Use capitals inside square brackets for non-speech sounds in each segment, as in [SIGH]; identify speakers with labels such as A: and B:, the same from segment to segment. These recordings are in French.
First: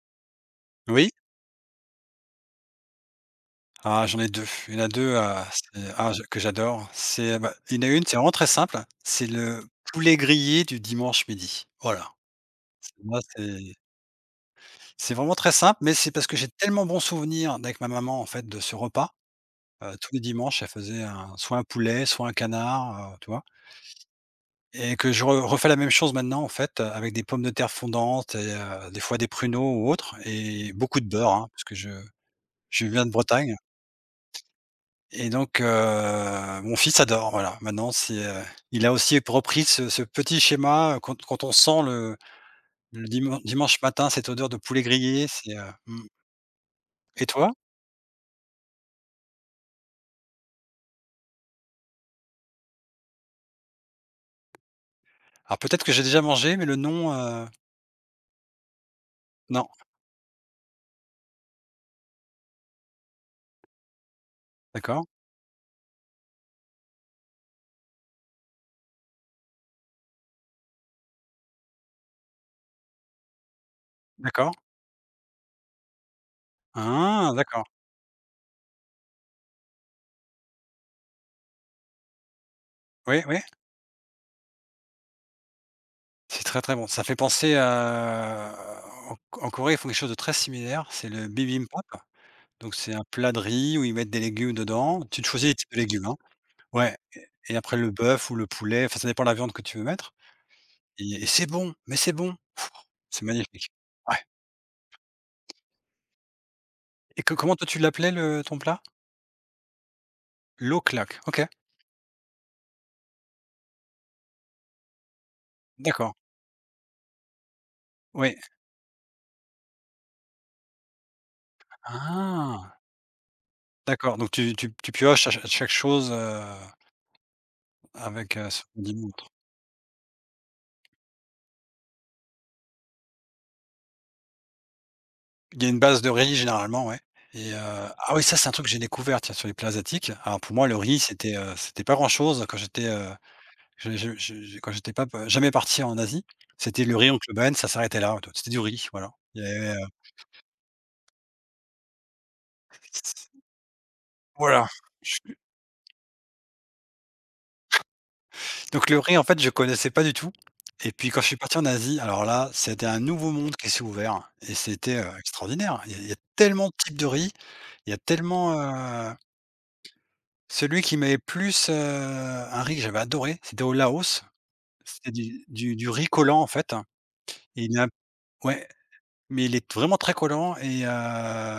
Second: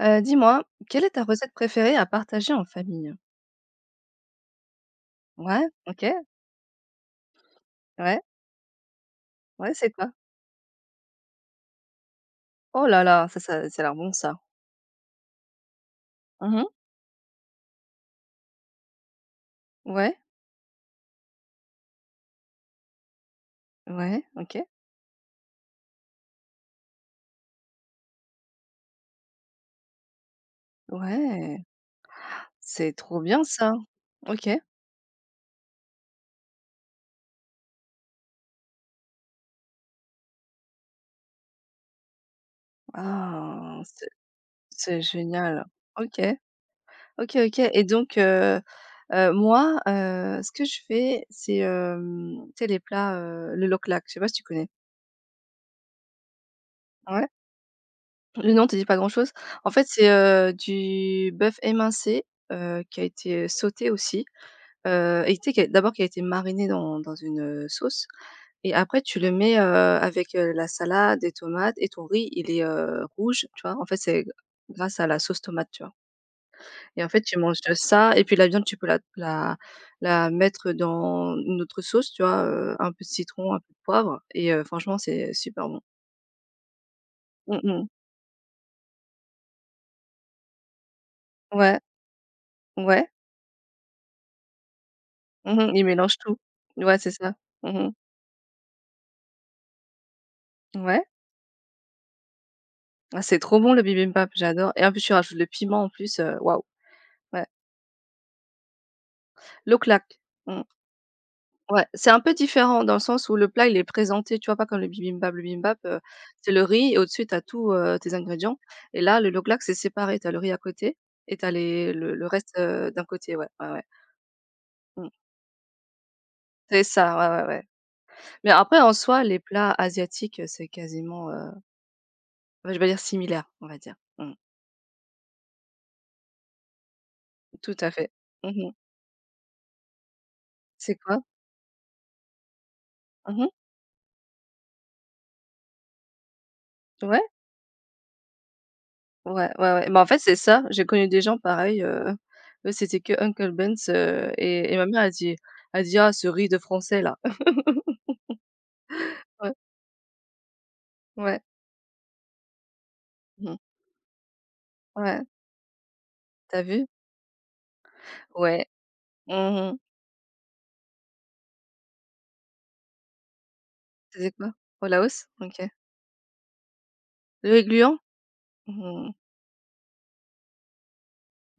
A: Dis-moi, quelle est
B: Oui,
A: ta recette préférée à partager en famille?
B: ah j'en ai 2. Il y en a deux, ah
A: Ouais,
B: c'est
A: OK,
B: ah je que j'adore. C'est, bah, il y en a une, c'est
A: ouais,
B: vraiment très simple, c'est le
A: ouais, c'est quoi?
B: poulet grillé du dimanche midi. Voilà,
A: Oh là
B: c'est moi
A: là, ça ça ça a l'air bon ça.
B: c'est vraiment très simple, mais c'est parce que j'ai
A: Mmh.
B: tellement bons souvenirs avec ma maman, en fait, de ce repas. Tous
A: Ouais,
B: les dimanches, elle faisait un soit un poulet, soit un canard, tu vois?
A: ouais, OK,
B: Et que je re refais la même chose maintenant, en fait, avec des pommes de terre fondantes et des fois des pruneaux ou autres et beaucoup de beurre, hein,
A: ouais,
B: parce que je
A: c'est
B: viens de
A: trop bien
B: Bretagne.
A: ça. OK.
B: Et donc, mon fils adore, voilà. Maintenant c'est, il a aussi repris ce petit schéma, quand on sent le
A: Ah,
B: dimanche
A: c'est
B: matin cette odeur de poulet
A: c'est
B: grillé, c'est,
A: génial.
B: mmh.
A: OK,
B: Et
A: OK,
B: toi?
A: OK et donc moi, ce que je fais, c'est, tu sais les plats, le lok-lak, je sais pas si tu connais?
B: Alors peut-être que j'ai déjà mangé, mais le nom,
A: Ouais. Le nom te dit pas grand-chose.
B: non.
A: En fait, c'est, du bœuf émincé, qui a été sauté aussi,
B: D'accord,
A: et tu sais, qui a été mariné dans une, sauce, et après tu le mets, avec, la salade, des tomates et ton riz, il est, rouge, tu vois? En fait, c'est
B: d'accord.
A: grâce à la sauce tomate, tu vois? Et en fait,
B: Ah,
A: tu manges,
B: d'accord.
A: ça et puis la viande, tu peux la mettre dans une autre sauce, tu vois? Un peu de
B: Oui, oui,
A: citron, un peu de poivre et franchement, c'est super bon.
B: c'est très, très bon. Ça fait penser
A: Mmh mh.
B: à, en en Corée, ils font quelque chose de très similaire, c'est le
A: Ouais,
B: bibimbap. Donc c'est un
A: ouais.
B: plat de riz où ils mettent des légumes dedans. Tu choisis les
A: Mmh
B: types
A: mh,
B: de
A: il
B: légumes, hein.
A: mélange tout.
B: Ouais,
A: Ouais, c'est
B: et
A: ça.
B: et
A: Mmh
B: après
A: mh.
B: le bœuf ou le poulet, enfin ça dépend de la viande que tu veux mettre.
A: Ouais.
B: Et c'est bon, mais c'est bon. Pff,
A: Ah,
B: c'est
A: c'est trop
B: magnifique.
A: bon le
B: Ouais,
A: bibimbap, j'adore et en plus, tu rajoutes le piment en plus, waouh,
B: et co
A: ouais.
B: comment toi tu l'appelais, le ton plat?
A: Le claque. Mmh.
B: L'eau claque. OK,
A: Ouais, c'est un peu différent dans le sens où le plat, il est présenté, tu vois? Pas comme le bibimbap.
B: d'accord.
A: C'est le riz et au-dessus, tu as tout, tes
B: Oui.
A: ingrédients, et là, le loklak, c'est séparé. Tu as le riz à côté et tu as les le reste,
B: Ah!
A: d'un côté, ouais, ouais, ouais.
B: D'accord, donc tu
A: Mmh.
B: pioches à chaque chose,
A: C'est ça, ouais, ouais, ouais.
B: avec,
A: Mais
B: ce
A: après,
B: qu'on
A: en
B: dit
A: soi,
B: montre,
A: les plats asiatiques, c'est quasiment, bah, je vais dire similaire, on va dire. Mmh.
B: il y a une base de riz généralement, ouais. Et
A: Tout à fait.
B: ah oui, ça
A: Mmh
B: c'est un truc
A: mh.
B: que j'ai découvert, tiens, sur les plats asiatiques. Alors pour moi le
A: C'est
B: riz
A: quoi?
B: c'était pas grand chose quand j'étais,
A: Mmh.
B: Je quand j'étais pas, jamais parti en Asie, c'était le riz en
A: Ouais,
B: Club, ça s'arrêtait là. C'était du riz, voilà. Il y
A: ouais,
B: avait,
A: ouais, ouais. Bah, en fait, c'est ça, j'ai connu des gens pareils, eux, c'était que Uncle Ben's,
B: voilà.
A: et ma mère
B: [LAUGHS]
A: a dit: «Ah, ce riz de français là». [LAUGHS]
B: Donc le riz, en fait, je
A: Ouais,
B: connaissais pas du tout, et puis quand je suis
A: ouais,
B: parti en Asie, alors là, c'était un nouveau
A: mmh,
B: monde qui s'est ouvert, et c'était,
A: ouais,
B: extraordinaire. Il y a
A: t'as
B: tellement de
A: vu?
B: types de riz, il y a tellement,
A: Ouais.
B: heu,
A: Mmh.
B: celui qui m'avait plus, un riz que j'avais adoré, c'était au Laos,
A: C'était quoi? Au
B: c'était
A: Laos?
B: du
A: OK.
B: riz collant, en fait.
A: Le
B: Et
A: riz
B: il y en a,
A: gluant?
B: ouais.
A: Mmh.
B: Mais il est vraiment très collant, et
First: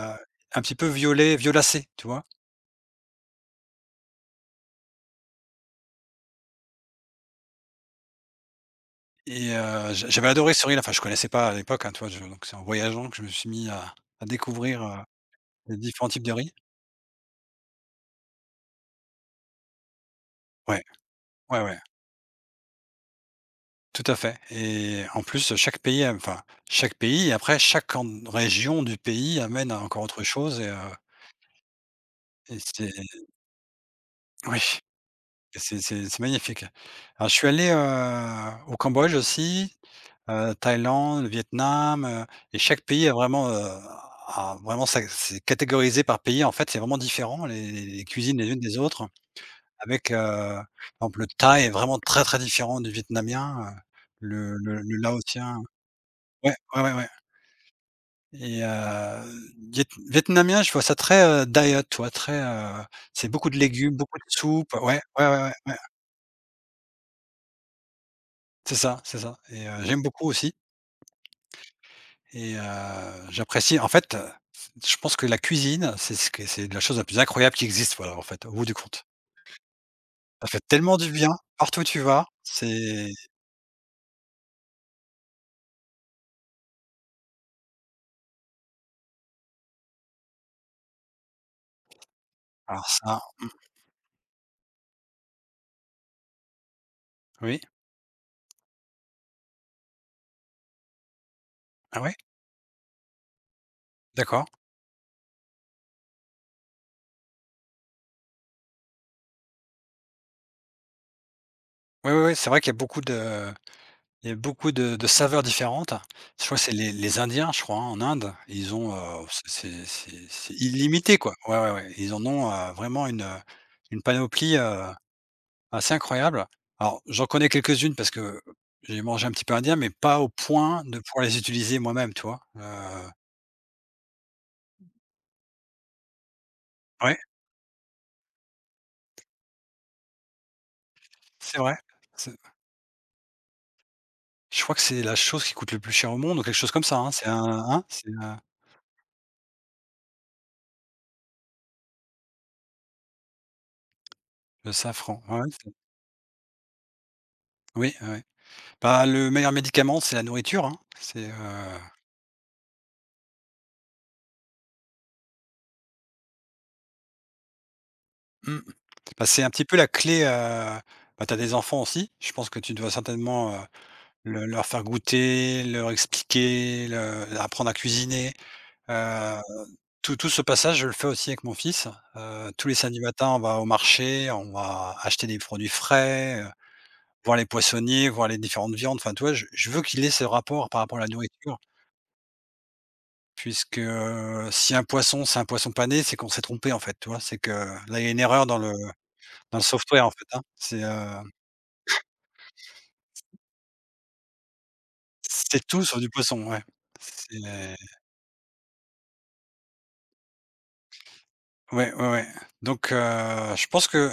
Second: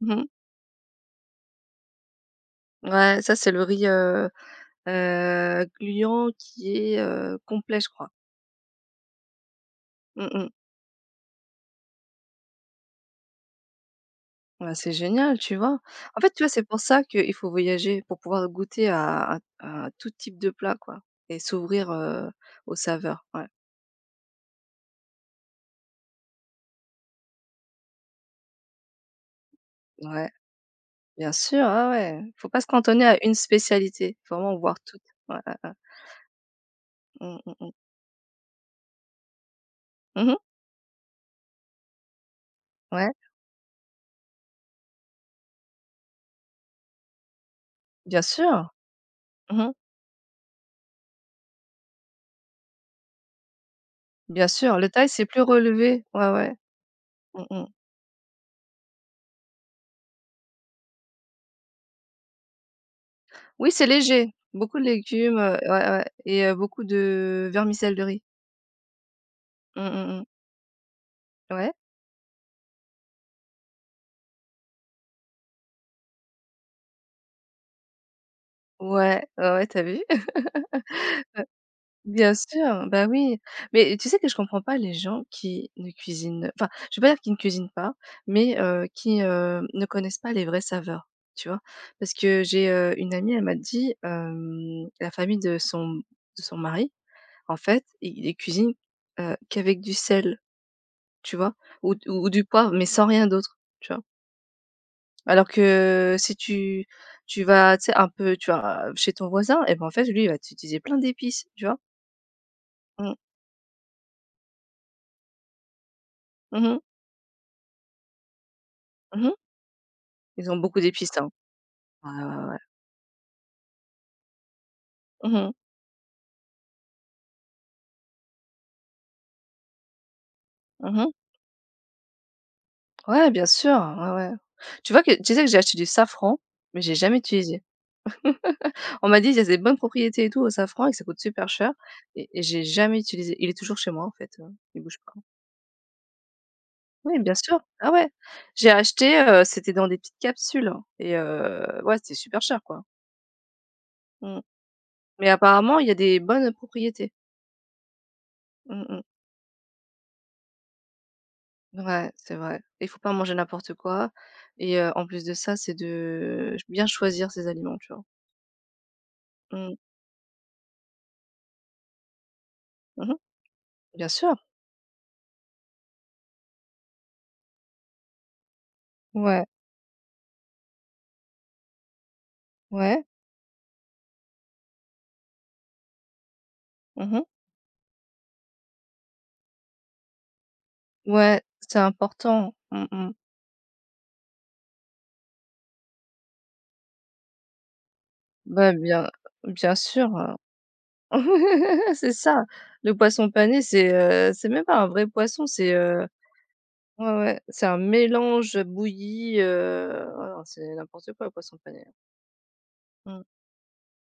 A: Mmh.
B: petit peu violet, violacé, tu vois?
A: Ouais, ça, c'est le riz, gluant qui est, complet, je crois.
B: Et j'avais
A: Mmh mh.
B: adoré ce riz-là, enfin je connaissais pas à l'époque, hein, tu vois? Je donc c'est en voyageant que je me suis mis à
A: Ouais,
B: découvrir,
A: c'est génial, tu
B: les
A: vois?
B: différents
A: En
B: types
A: fait,
B: de
A: tu vois,
B: riz.
A: c'est pour ça qu'il faut voyager, pour pouvoir goûter à à tout type de plat,
B: Ouais,
A: quoi, et
B: ouais, ouais,
A: s'ouvrir, aux saveurs. Ouais,
B: tout à fait. Et en plus chaque pays a enfin, chaque pays, et après chaque en région du pays amène à encore autre
A: ouais,
B: chose. Et
A: bien sûr, ouais, ouais. Faut
B: et
A: pas se
B: c'est
A: cantonner à une spécialité, faut vraiment
B: oui,
A: voir toutes. Ouais, ouais,
B: et
A: ouais.
B: c'est c'est c'est magnifique. Alors je
A: Mmh,
B: suis
A: mmh
B: allé,
A: mh.
B: au Cambodge aussi.
A: Mmh.
B: Thaïlande, Vietnam, et chaque pays
A: Ouais,
B: a vraiment, sa c'est catégorisé par pays, en fait, c'est vraiment différent les
A: bien
B: cuisines les unes
A: sûr.
B: des autres,
A: Mmh.
B: avec, par exemple le thaï est vraiment très, très différent du vietnamien,
A: Bien
B: le
A: sûr,
B: le
A: le
B: le
A: thaï, c'est plus
B: laotien,
A: relevé. Ouais,
B: ouais,
A: ouais.
B: ouais, ouais, ouais.
A: Mmh mh.
B: Et vietnamien, je vois ça très, diet, toi. Très, c'est beaucoup de
A: Oui, c'est
B: légumes, beaucoup de
A: léger,
B: soupe,
A: beaucoup de
B: ouais, ouais, ouais,
A: légumes,
B: ouais, ouais,
A: ouais, ouais et beaucoup de vermicellerie.
B: c'est ça, c'est ça. Et
A: Mmh
B: j'aime
A: mh mh.
B: beaucoup aussi.
A: Ouais.
B: Et j'apprécie, en fait. Je pense que la cuisine, c'est ce que c'est, la chose la plus incroyable qui existe, voilà, en fait, au bout du compte.
A: Ouais, ouais, ouais, tu vu?
B: Ça fait tellement du bien, partout où tu vas,
A: Bien sûr, bah,
B: c'est,
A: oui. Mais tu sais que je comprends pas les gens qui ne cuisinent, enfin, je vais pas dire qu'ils ne cuisinent pas, mais qui, ne connaissent pas les vraies saveurs, tu vois? Parce que j'ai,
B: alors
A: une
B: ça,
A: amie, elle m'a dit, la famille de son mari, en
B: oui?
A: fait, il ils cuisinent, qu'avec du sel, tu vois? Ou d
B: Ah oui?
A: ou du poivre, mais sans rien d'autre, tu vois?
B: D'accord.
A: Alors que si tu vas, tu sais, un peu, tu vois, chez ton voisin, et ben, en fait, lui, il va t'utiliser plein d'épices, tu vois?
B: Oui, oui, oui, c'est vrai qu'il y a beaucoup
A: Mmh.
B: de, il y a beaucoup de saveurs différentes. Je crois que
A: Mmh
B: c'est
A: mh.
B: les Indiens, je crois, hein, en Inde, ils ont,
A: Mmh.
B: c'est c'est c'est
A: Ils
B: c'est
A: ont beaucoup
B: illimité,
A: d'épices, hein.
B: quoi. Ouais, ouais, ouais,
A: Ouais,
B: ils en
A: ouais,
B: ont,
A: ouais.
B: vraiment une panoplie,
A: Mmh mh.
B: assez incroyable. Alors, j'en connais quelques-unes parce que j'ai mangé un petit peu indien, mais pas au point de
A: Mmh.
B: pouvoir les utiliser moi-même, tu vois?
A: Ouais, bien sûr, ouais, ouais. Tu vois que tu sais que j'ai acheté du safran, mais j'ai
B: Ouais,
A: jamais utilisé. On m'a dit: «Il y a des bonnes propriétés et tout au safran et que ça coûte super
B: c'est
A: cher»,
B: vrai.
A: et
B: C'est
A: j'ai jamais utilisé. Il est toujours chez moi, en fait,
B: Je crois que
A: il bouge
B: c'est la
A: pas.
B: chose qui coûte le plus cher au monde ou quelque chose comme ça, hein?
A: Oui,
B: C'est
A: bien
B: un,
A: sûr.
B: hein?
A: Ah ouais.
B: C'est,
A: J'ai acheté, c'était dans des petites capsules et ouais, c'était super cher, quoi. Mmh.
B: le safran.
A: Mais
B: Ouais, ouais, c'est,
A: apparemment, il y a des bonnes propriétés.
B: oui, ouais, ouais.
A: Mmh mh.
B: Bah, le meilleur médicament, c'est la nourriture, hein?
A: Ouais, c'est vrai. Il faut pas manger n'importe quoi et en plus de ça, c'est de bien choisir ses aliments, tu vois?
B: Mmh, Bah, c'est un petit
A: Mmh.
B: peu la clé, bah, t'as des enfants aussi, je pense que tu dois
A: Mmh mh.
B: certainement,
A: Bien sûr.
B: le leur faire goûter, leur expliquer, le leur apprendre à cuisiner, heu,
A: Ouais,
B: tout tout ce passage, je le fais aussi avec mon fils, tous les samedis
A: ouais.
B: matins, on va au marché, on va acheter des produits frais,
A: Mmh mh.
B: voir les poissonniers, voir les différentes viandes, enfin, tu vois? Je veux qu'il ait ce rapport par rapport à la
A: Ouais,
B: nourriture,
A: c'est important. Mmh mh.
B: puisque, si un poisson, c'est un poisson pané, c'est qu'on s'est trompé, en fait, tu vois? C'est que là, il y a une erreur dans
A: Bah,
B: le
A: bien
B: software, en
A: sûr,
B: fait, hein. C'est, heu,
A: [LAUGHS] c'est ça. Le poisson pané, c'est même pas un vrai poisson,
B: c'est
A: c'est,
B: tout sauf du poisson, ouais.
A: ouais,
B: C'est
A: ouais, c'est un mélange bouilli, oh non, c'est n'importe quoi le poisson pané.
B: Ouais, ouais, ouais. Donc,
A: Mmh.
B: je pense que,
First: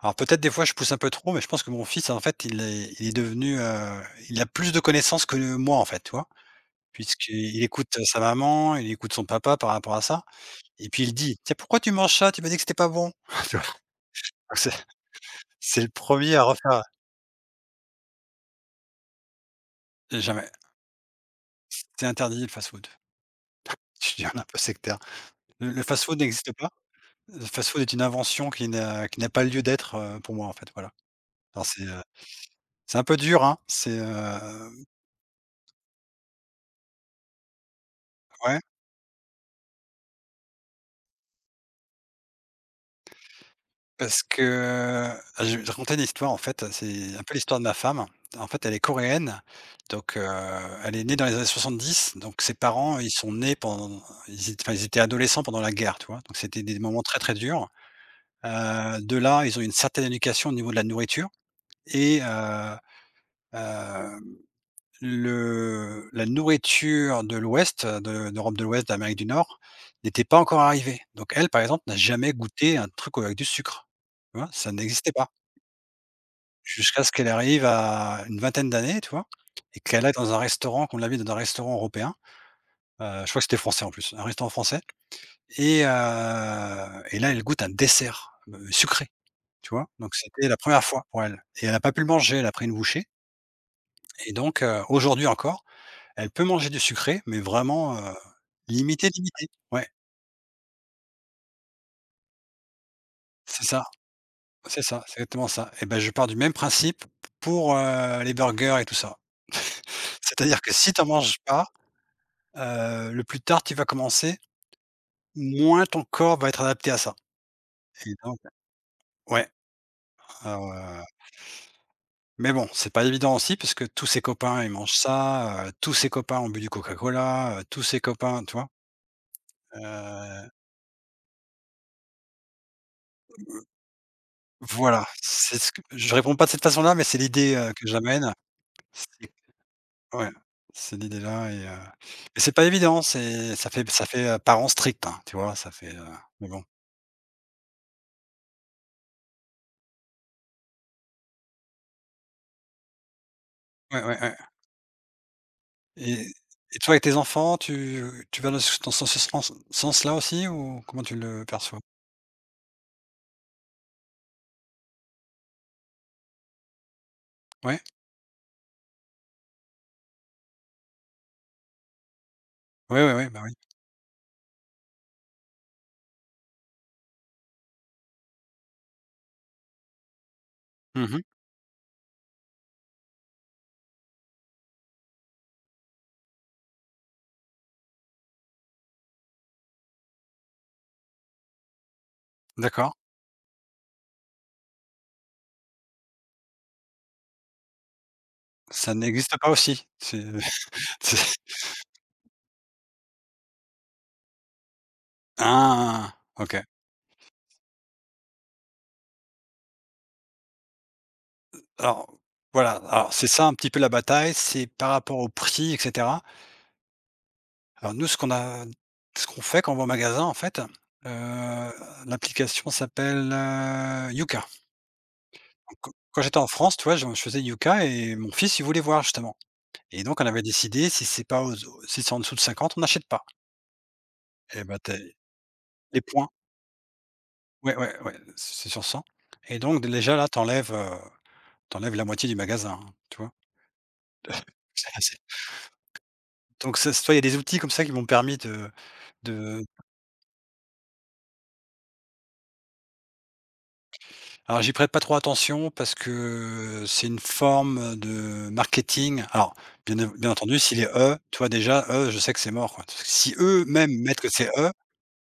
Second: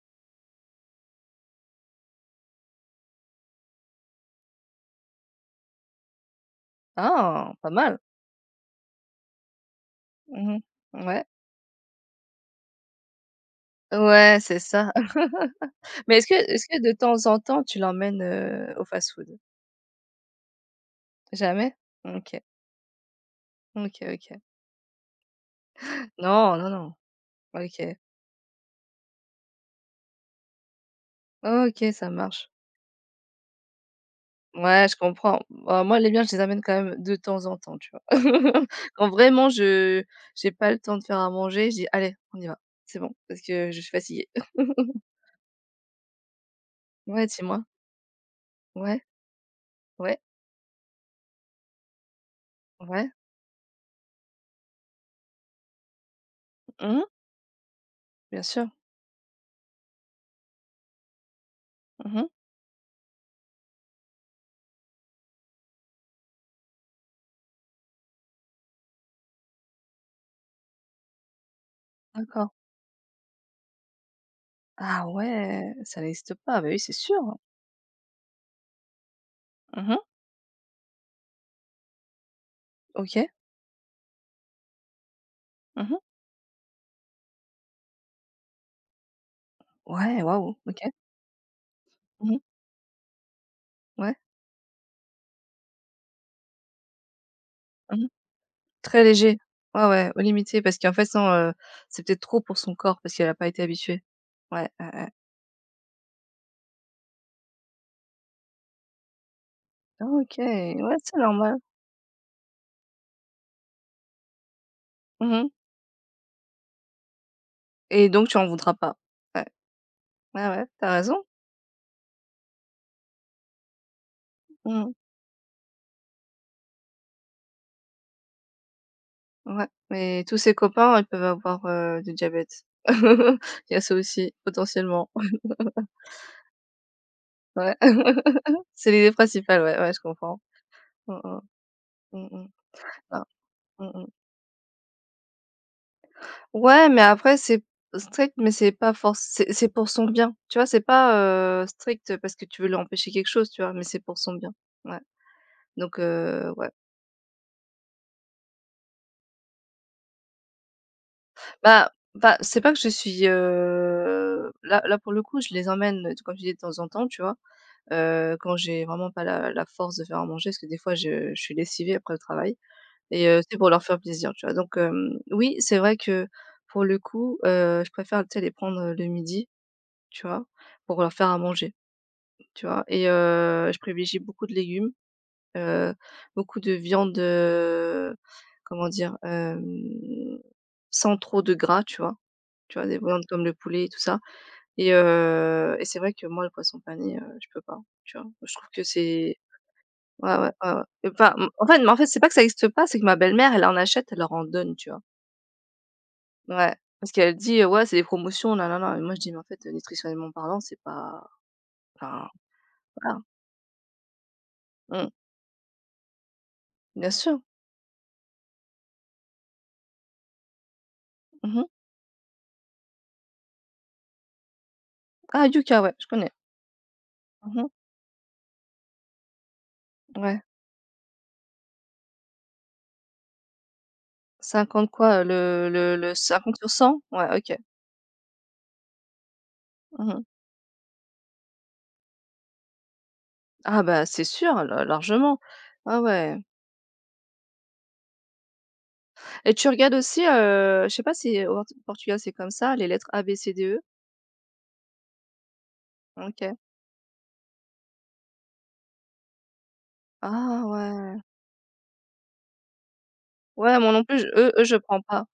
B: alors peut-être des fois je pousse un peu trop, mais je pense que mon fils, en fait, il est devenu, il a plus de connaissances que moi, en fait, tu vois?
A: Ah,
B: Puisqu'il
A: pas
B: écoute
A: mal.
B: sa maman, il écoute son papa par rapport à ça.
A: Mmh
B: Et puis
A: mh.
B: il
A: Ouais.
B: dit: «Tiens, pourquoi tu manges ça? Tu m'as dit que c'était pas bon». [LAUGHS] Tu vois?
A: Ouais, c'est
B: C'est
A: ça. [LAUGHS]
B: c'est le
A: Mais est-ce que
B: premier à
A: est-ce que
B: refaire.
A: de temps en temps tu l'emmènes, au fast-food?
B: Jamais.
A: Jamais?
B: C'est
A: OK,
B: interdit, le fast-food. [LAUGHS]
A: OK,
B: Je dis: «On est
A: OK.
B: un peu sectaire». Le fast-food n'existe
A: Non,
B: pas.
A: non, non.
B: Le fast-food est
A: OK.
B: une invention qui n'a pas lieu d'être, pour moi, en fait, voilà. Alors c'est,
A: OK, ça marche.
B: un peu dur, hein, c'est,
A: Ouais, je comprends. Bah, moi, les miens, je les amène quand même de temps en temps, tu vois?
B: ouais.
A: [LAUGHS] Quand vraiment je j'ai pas le temps de faire à manger, je dis: «Allez, on y va, c'est bon, parce que je suis
B: Parce
A: fatiguée».
B: que,
A: [LAUGHS]
B: je vais te raconter une histoire, en fait, c'est un
A: Ouais,
B: peu l'histoire
A: dis-moi.
B: de ma femme. En fait, elle est
A: Ouais,
B: coréenne, donc,
A: ouais,
B: elle est née dans les années 70. Donc ses parents,
A: ouais.
B: ils sont nés pendant, ils étaient enfin, ils étaient adolescents pendant la guerre, tu vois? Donc c'était des moments
A: Mmh.
B: très, très durs.
A: Bien sûr.
B: De là, ils ont une certaine éducation au niveau de la nourriture, et
A: Mmh.
B: heu, le la nourriture de l'Ouest, de d'Europe de l'Ouest, d'Amérique du Nord, n'était pas encore arrivée. Donc elle, par exemple, n'a jamais
A: D'accord.
B: goûté un truc avec du sucre, tu vois? Ça
A: Ah
B: n'existait pas.
A: ouais, ça n'existe pas. Bah oui, c'est
B: Jusqu'à ce qu'elle
A: sûr.
B: arrive à une vingtaine d'années, tu vois? Et
A: Mmh.
B: qu'elle aille dans un restaurant, qu'on l'invite dans un restaurant européen,
A: OK.
B: je crois que c'était français en plus, un restaurant français. et
A: Mmh.
B: heu et là, elle goûte un dessert, sucré, tu vois? Donc
A: Ouais,
B: c'était
A: waouh,
B: la
A: OK.
B: première fois pour elle, et elle n'a pas pu le manger,
A: Mmh.
B: elle a pris une bouchée,
A: Ouais.
B: et donc, aujourd'hui encore, elle peut manger du sucré, mais vraiment,
A: Mmh. Très
B: limité,
A: léger.
B: limité.
A: Ouais,
B: Ouais,
A: ouais, au limité parce qu'en fait, non, c'est peut-être trop pour son corps parce qu'elle a pas été
B: c'est ça,
A: habituée. Ouais,
B: c'est
A: ouais,
B: ça,
A: ouais.
B: c'est exactement ça. Et ben, je pars du même principe pour, les burgers et tout ça.
A: OK,
B: C'est-à-dire que si
A: ouais,
B: tu en
A: c'est
B: manges
A: normal.
B: pas. Le plus tard tu vas commencer,
A: Mmh mh.
B: moins ton corps va être adapté à ça,
A: Et
B: et
A: donc tu
B: donc,
A: en voudras pas? Ouais,
B: ouais,
A: ouais, ouais,
B: alors,
A: tu as raison.
B: mais bon, c'est pas évident aussi parce que tous ses copains, ils
A: Mmh.
B: mangent ça, tous ses copains ont bu du Coca-Cola, tous ses copains, tu vois?
A: Ouais, mais tous
B: Heu,
A: ses copains, ils peuvent avoir, du diabète. [LAUGHS] Il y a ça aussi,
B: voilà,
A: potentiellement.
B: c'est ce que je réponds pas de cette façon-là, mais c'est l'idée,
A: Ouais.
B: que j'amène.
A: [LAUGHS] C'est l'idée
B: C'est
A: principale, ouais, ouais, je
B: Ouais,
A: comprends.
B: c'est
A: Mmh mh.
B: l'idée-là,
A: Mmh
B: et
A: mh.
B: c'est pas évident,
A: Ah,
B: c'est
A: mmh mh.
B: ça fait, parent strict, hein, tu vois? Ça fait, mais bon.
A: Ouais, mais après c'est strict, mais c'est pas forc c'est pour son bien. Tu vois? C'est pas, strict parce que tu veux lui empêcher quelque chose, tu vois? Mais c'est
B: Ouais,
A: pour
B: ouais,
A: son
B: ouais.
A: bien. Ouais, donc
B: Et
A: ouais.
B: et toi, avec tes enfants, tu vas dans ce sens-là aussi, ou comment tu le perçois?
A: Bah, c'est pas que je suis, là pour le coup, je les emmène, comme je dis de temps en temps, tu vois?
B: Ouais?
A: Quand j'ai vraiment pas la force de faire à manger, parce que des fois je suis lessivée après le travail
B: Ouais, ouais,
A: et
B: ouais,
A: heu,
B: bah, oui.
A: c'est pour leur faire plaisir, tu vois? Donc oui, c'est vrai que pour le coup, je préfère, tu sais, les prendre, le midi, tu vois? Pour leur
B: Mmh.
A: faire à manger, tu vois? Et je privilégie beaucoup de légumes, heu, beaucoup de viande, comment dire? Sans trop de gras, tu vois? Tu vois?
B: D'accord.
A: Des viandes comme le poulet et tout ça, et c'est vrai que moi, le poisson pané, je peux pas, tu vois? Je trouve que
B: Ça n'existe
A: c'est
B: pas aussi. C'est,
A: ouais, ouais, ouais,
B: [LAUGHS]
A: ouais. Enfin,
B: c'est
A: mmh, en fait, c'est pas que ça existe pas, c'est que ma belle-mère, elle en achète, elle leur en donne, tu vois?
B: ah! OK.
A: Ouais, parce qu'elle dit: «Euh, ouais, c'est des promotions, nanana», et moi je dis: «Mais en fait, nutritionnellement parlant, c'est pas,
B: Alors,
A: enfin,
B: voilà, alors
A: voilà».
B: c'est ça un petit peu la bataille, c'est par
A: Mmh.
B: rapport au prix et cetera.
A: Bien sûr.
B: Alors nous, ce qu'on fait quand on va au magasin, en fait,
A: Mmh.
B: heu, l'application s'appelle, Yuka.
A: Ah, Yuka, ouais,
B: Donc,
A: je
B: quand
A: connais.
B: j'étais en France, tu vois, je faisais
A: Mmh.
B: Yuka, et mon fils, il voulait voir, justement. Et donc on avait
A: Ouais.
B: décidé, si c'est en dessous de 50, on n'achète pas. Et ben,
A: Cinquante
B: tu,
A: quoi,
B: les
A: le
B: points,
A: 50 50 cent. Ouais, OK.
B: ouais, ouais, ouais, c'est sur 100, et donc déjà
A: Mmh.
B: là, t'enlèves enlèves, la moitié du magasin, hein, tu vois?
A: Ah bah, c'est sûr,
B: [LAUGHS]
A: la
B: C'est assez,
A: largement. Ah ouais.
B: donc ça, tu il y a des outils comme ça qui m'ont permis de
A: Et
B: de
A: tu regardes aussi, je sais pas si au Portugal c'est comme ça, les lettres A-B-C-D-E?
B: alors j'y prête pas trop attention parce
A: OK.
B: que c'est une forme de marketing. Alors bien bien entendu,
A: Ah
B: s'il est «eux»,
A: ouais.
B: tu vois déjà, eux, je sais que c'est mort, quoi. Si
A: Ouais, moi
B: eux-mêmes
A: non plus,
B: mettent
A: je
B: que c'est
A: E,
B: «eux»,
A: je prends pas.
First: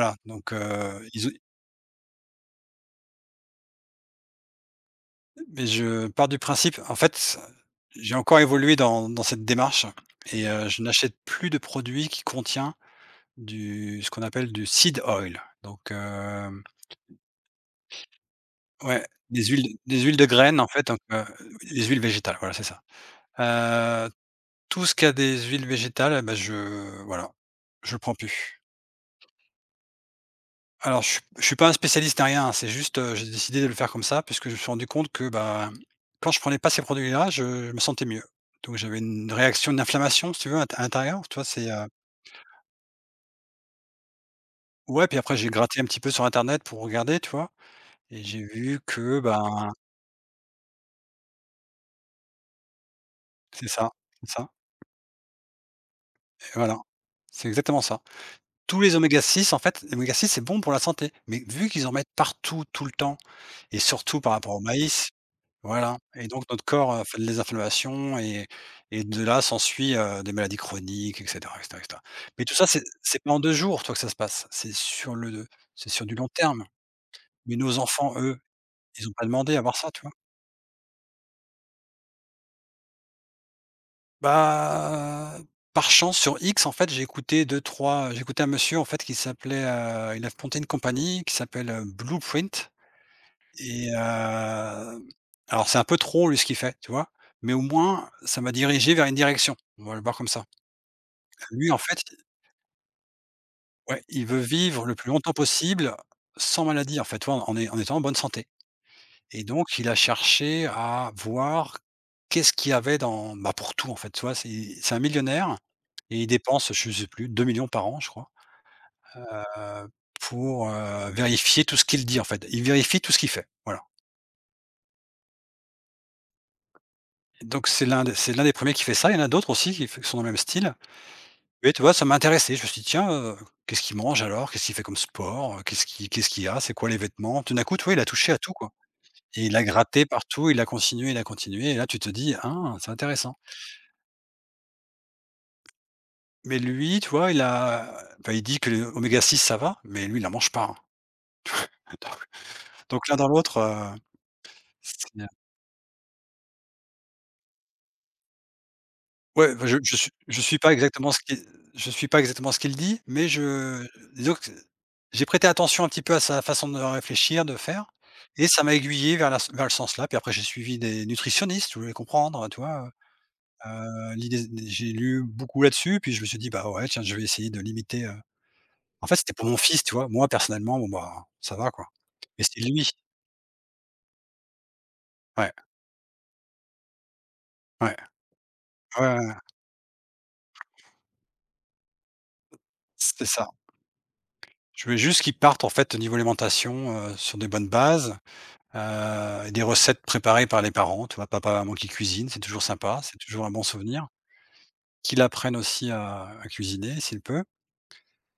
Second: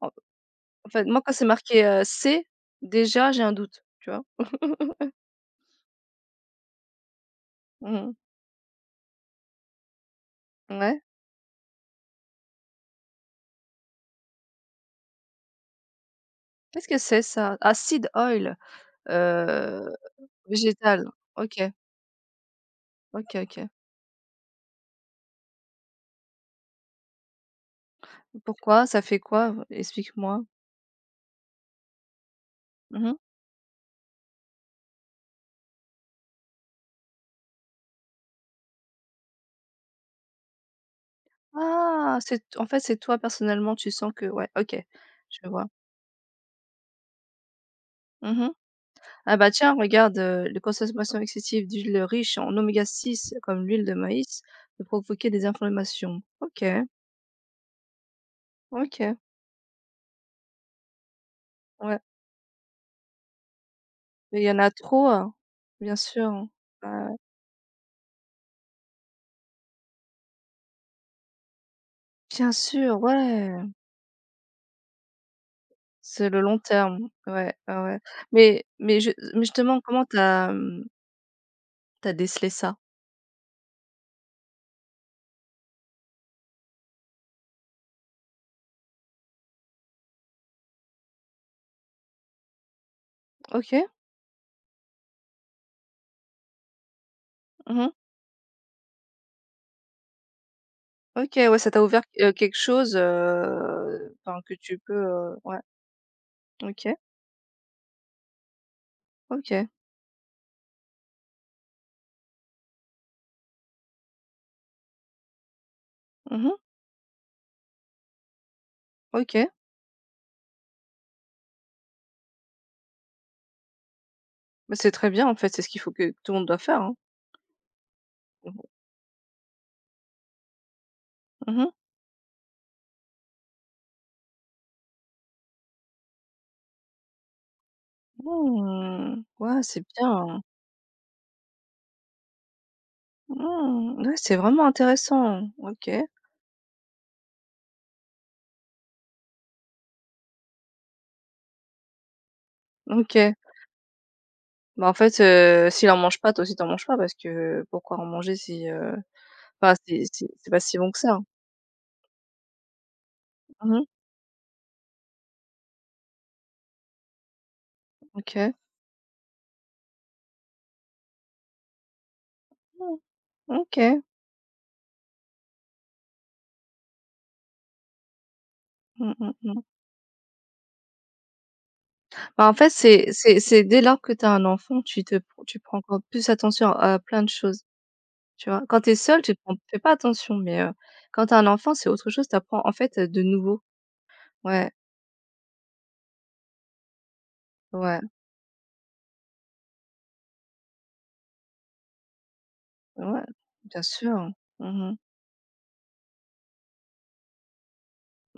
A: En
B: donc,
A: En fait, moi
B: ils
A: quand c'est marqué, C, déjà j'ai un doute, tu vois?
B: mais je pars du principe, en fait.
A: Mmh mh.
B: J'ai encore évolué dans cette démarche, et je
A: Ouais.
B: n'achète plus de produits qui contient du ce qu'on appelle du seed oil. Donc,
A: Qu'est-ce que c'est ça? Ah seed oil,
B: ouais, des huiles
A: heu,
B: de graines, en fait. Donc,
A: végétal. OK,
B: les huiles végétales, voilà, c'est ça.
A: OK, OK.
B: Heu, Tout ce qui a des huiles végétales, eh ben, je je le prends plus.
A: Pourquoi? Ça fait quoi? Explique-moi.
B: Alors je suis pas un spécialiste ni rien, hein. C'est juste,
A: Mmh mh.
B: j'ai décidé de le faire comme ça, puisque je me suis rendu compte que, ben, quand je prenais pas ces produits-là, je me sentais mieux. Donc j'avais une réaction, une inflammation, si tu veux, à l'intérieur, tu vois?
A: Ah! C'est t En fait, c'est toi personnellement, tu sens que ouais, OK,
B: Ouais, puis après
A: je
B: j'ai
A: vois.
B: gratté un petit peu sur internet pour regarder, tu vois? Et j'ai
A: Mmh mh.
B: vu que,
A: Ah bah
B: ben,
A: tiens, regarde, les consommations excessives d'huiles riches en oméga 6 comme
B: c'est
A: l'huile
B: ça,
A: de
B: c'est
A: maïs,
B: ça,
A: peut provoquer des inflammations.
B: et
A: Ok,
B: voilà. C'est exactement ça. Tous les
A: ok,
B: oméga-6, en fait, l'oméga-6, c'est bon pour la santé, mais vu qu'ils en
A: ouais.
B: mettent partout, tout le temps, et surtout par
A: Mais il y
B: rapport
A: en
B: au
A: a trop,
B: maïs.
A: hein. Bien
B: Voilà. Et donc
A: sûr.
B: notre corps,
A: Ah,
B: fait des inflammations, et de là s'ensuit, des maladies chroniques, et cetera, et cetera, et cetera. Mais
A: bien
B: tout ça, c'est
A: sûr,
B: c'est pas en 2
A: ouais.
B: jours, toi, que ça se passe. C'est sur du long
A: C'est le long
B: terme.
A: terme, ouais,
B: Mais nos
A: ah ouais.
B: enfants, eux,
A: Mais, mais,
B: ils
A: je,
B: ont pas
A: mais
B: demandé à voir
A: justement,
B: ça, tu
A: comment
B: vois?
A: t'as, t'as décelé ça?
B: Bah, par chance, sur X, en fait, j'ai écouté deux, trois. J'ai écouté un monsieur, en fait, il a monté une compagnie qui s'appelle, Blueprint.
A: Ok,
B: Et alors c'est un peu trop, lui, ce qu'il fait, tu vois? Mais au
A: mhm.
B: moins, ça m'a dirigé vers une direction. On va le voir comme ça.
A: Ok, ouais, ça
B: Lui, en
A: t'a ouvert
B: fait,
A: quelque chose,
B: ouais, il
A: enfin,
B: veut
A: que tu
B: vivre
A: peux,
B: le plus longtemps
A: ouais.
B: possible sans
A: Ok,
B: maladie, en fait, tu vois? En étant en bonne santé. Et
A: ok,
B: donc il a cherché à voir qu'est-ce qu'il y avait dans, bah, pour tout, en fait, tu vois? C'est un millionnaire, et il
A: mhm,
B: dépense, je ne sais plus, 2 millions par an, je crois,
A: ok.
B: heu, pour, vérifier tout ce qu'il dit, en fait. Il vérifie tout ce qu'il fait, voilà.
A: Bah, c'est très bien en fait, c'est ce qu'il faut que tout le monde doit faire, hein.
B: Donc c'est l'un des
A: Mmh
B: premiers qui fait ça. Il y en a d'autres aussi qui sont dans le même style. Oui,
A: mh.
B: tu vois, ça m'a intéressé. Je me suis dit: «Tiens, qu'est-ce qu'il mange alors? Qu'est-ce qu'il fait comme sport? Qu'est-ce qu'il a? C'est quoi les vêtements?» Tout d'un coup, tu vois, il a touché à tout, quoi,
A: Mmh.
B: et il
A: Ouais,
B: a
A: c'est
B: gratté
A: bien.
B: partout, il a continué, il a continué, et là, tu te dis: «Ah, c'est intéressant».
A: Mmh. Ouais, c'est vraiment intéressant. OK.
B: Mais lui, tu vois, il a, enfin, il dit que l'oméga-6 ça va, mais lui, il en mange pas, hein. [LAUGHS] Donc l'un dans
A: OK.
B: l'autre,
A: Bah, en fait, s'il en mange pas, toi aussi tu en manges pas parce que pourquoi en manger si,
B: ouais, bah,
A: enfin
B: je je suis je
A: c'est
B: suis
A: pas
B: pas
A: si bon que
B: exactement
A: ça?
B: ce qu'il dit, mais
A: Mmh mh.
B: je disons que j'ai prêté attention un petit peu à sa façon de réfléchir, de faire, et
A: OK.
B: ça m'a aiguillé vers la s vers le sens là. Puis après j'ai suivi des nutritionnistes, je voulais comprendre, tu vois?
A: Mmh. OK.
B: L'idée J'ai lu beaucoup là-dessus, puis je me suis dit: «Bah, ouais, tiens, je vais essayer de limiter.» En
A: Mmh
B: fait,
A: mh
B: c'était pour mon
A: mh.
B: fils, tu vois? Moi, personnellement, bon, bah, ça va, quoi, mais
A: Bah, en
B: c'est
A: fait,
B: lui.
A: c'est dès lors que tu as un enfant, tu te pr
B: Ouais,
A: tu prends encore plus attention à plein de choses,
B: ouais,
A: tu vois? Quand tu es
B: ouais, ouais,
A: seule,
B: ouais,
A: tu fais pas attention, mais quand tu as un enfant, c'est autre chose, tu apprends en fait, de
B: c'était ça.
A: nouveau. Ouais,
B: Je voulais juste qu'il parte, en fait, au niveau alimentation, sur des bonnes
A: ouais.
B: bases. Des recettes préparées par les parents, tu vois? Papa, maman qui cuisinent, c'est toujours sympa, c'est
A: Ouais,
B: toujours un bon
A: bien
B: souvenir.
A: sûr, hein. Mmh.
B: Qu'il apprenne aussi à cuisiner s'il peut,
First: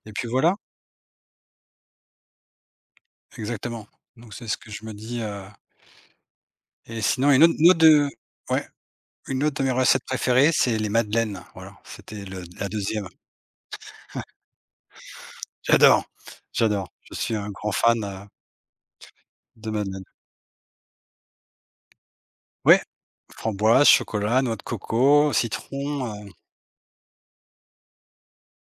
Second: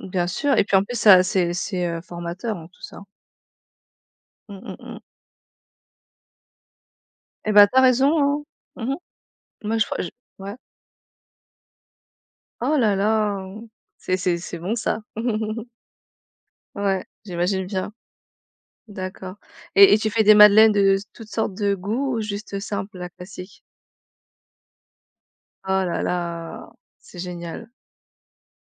B: et
A: Bien
B: puis voilà,
A: sûr et puis en plus ça c'est, formateur, hein, tout ça.
B: exactement. Donc c'est ce
A: Mmh
B: que
A: mh,
B: je me
A: mmh.
B: dis, et sinon,
A: Eh bah,
B: une autre
A: tu
B: de
A: raison, hein.
B: ouais,
A: Mmh.
B: une autre de mes
A: Moi je crois
B: recettes
A: je
B: préférées,
A: ouais.
B: c'est les madeleines, voilà. C'était le la
A: Oh là
B: deuxième.
A: là! Mmh. C'est bon ça. [LAUGHS]
B: J'adore, j'adore,
A: Ouais,
B: je suis un
A: j'imagine
B: grand
A: bien.
B: fan,
A: D'accord,
B: de
A: et tu
B: madeleines.
A: fais des madeleines de toutes sortes de goûts ou juste
B: Ouais,
A: simple, la classique?
B: framboise, chocolat, noix de coco,
A: Oh là
B: citron.
A: là, c'est génial.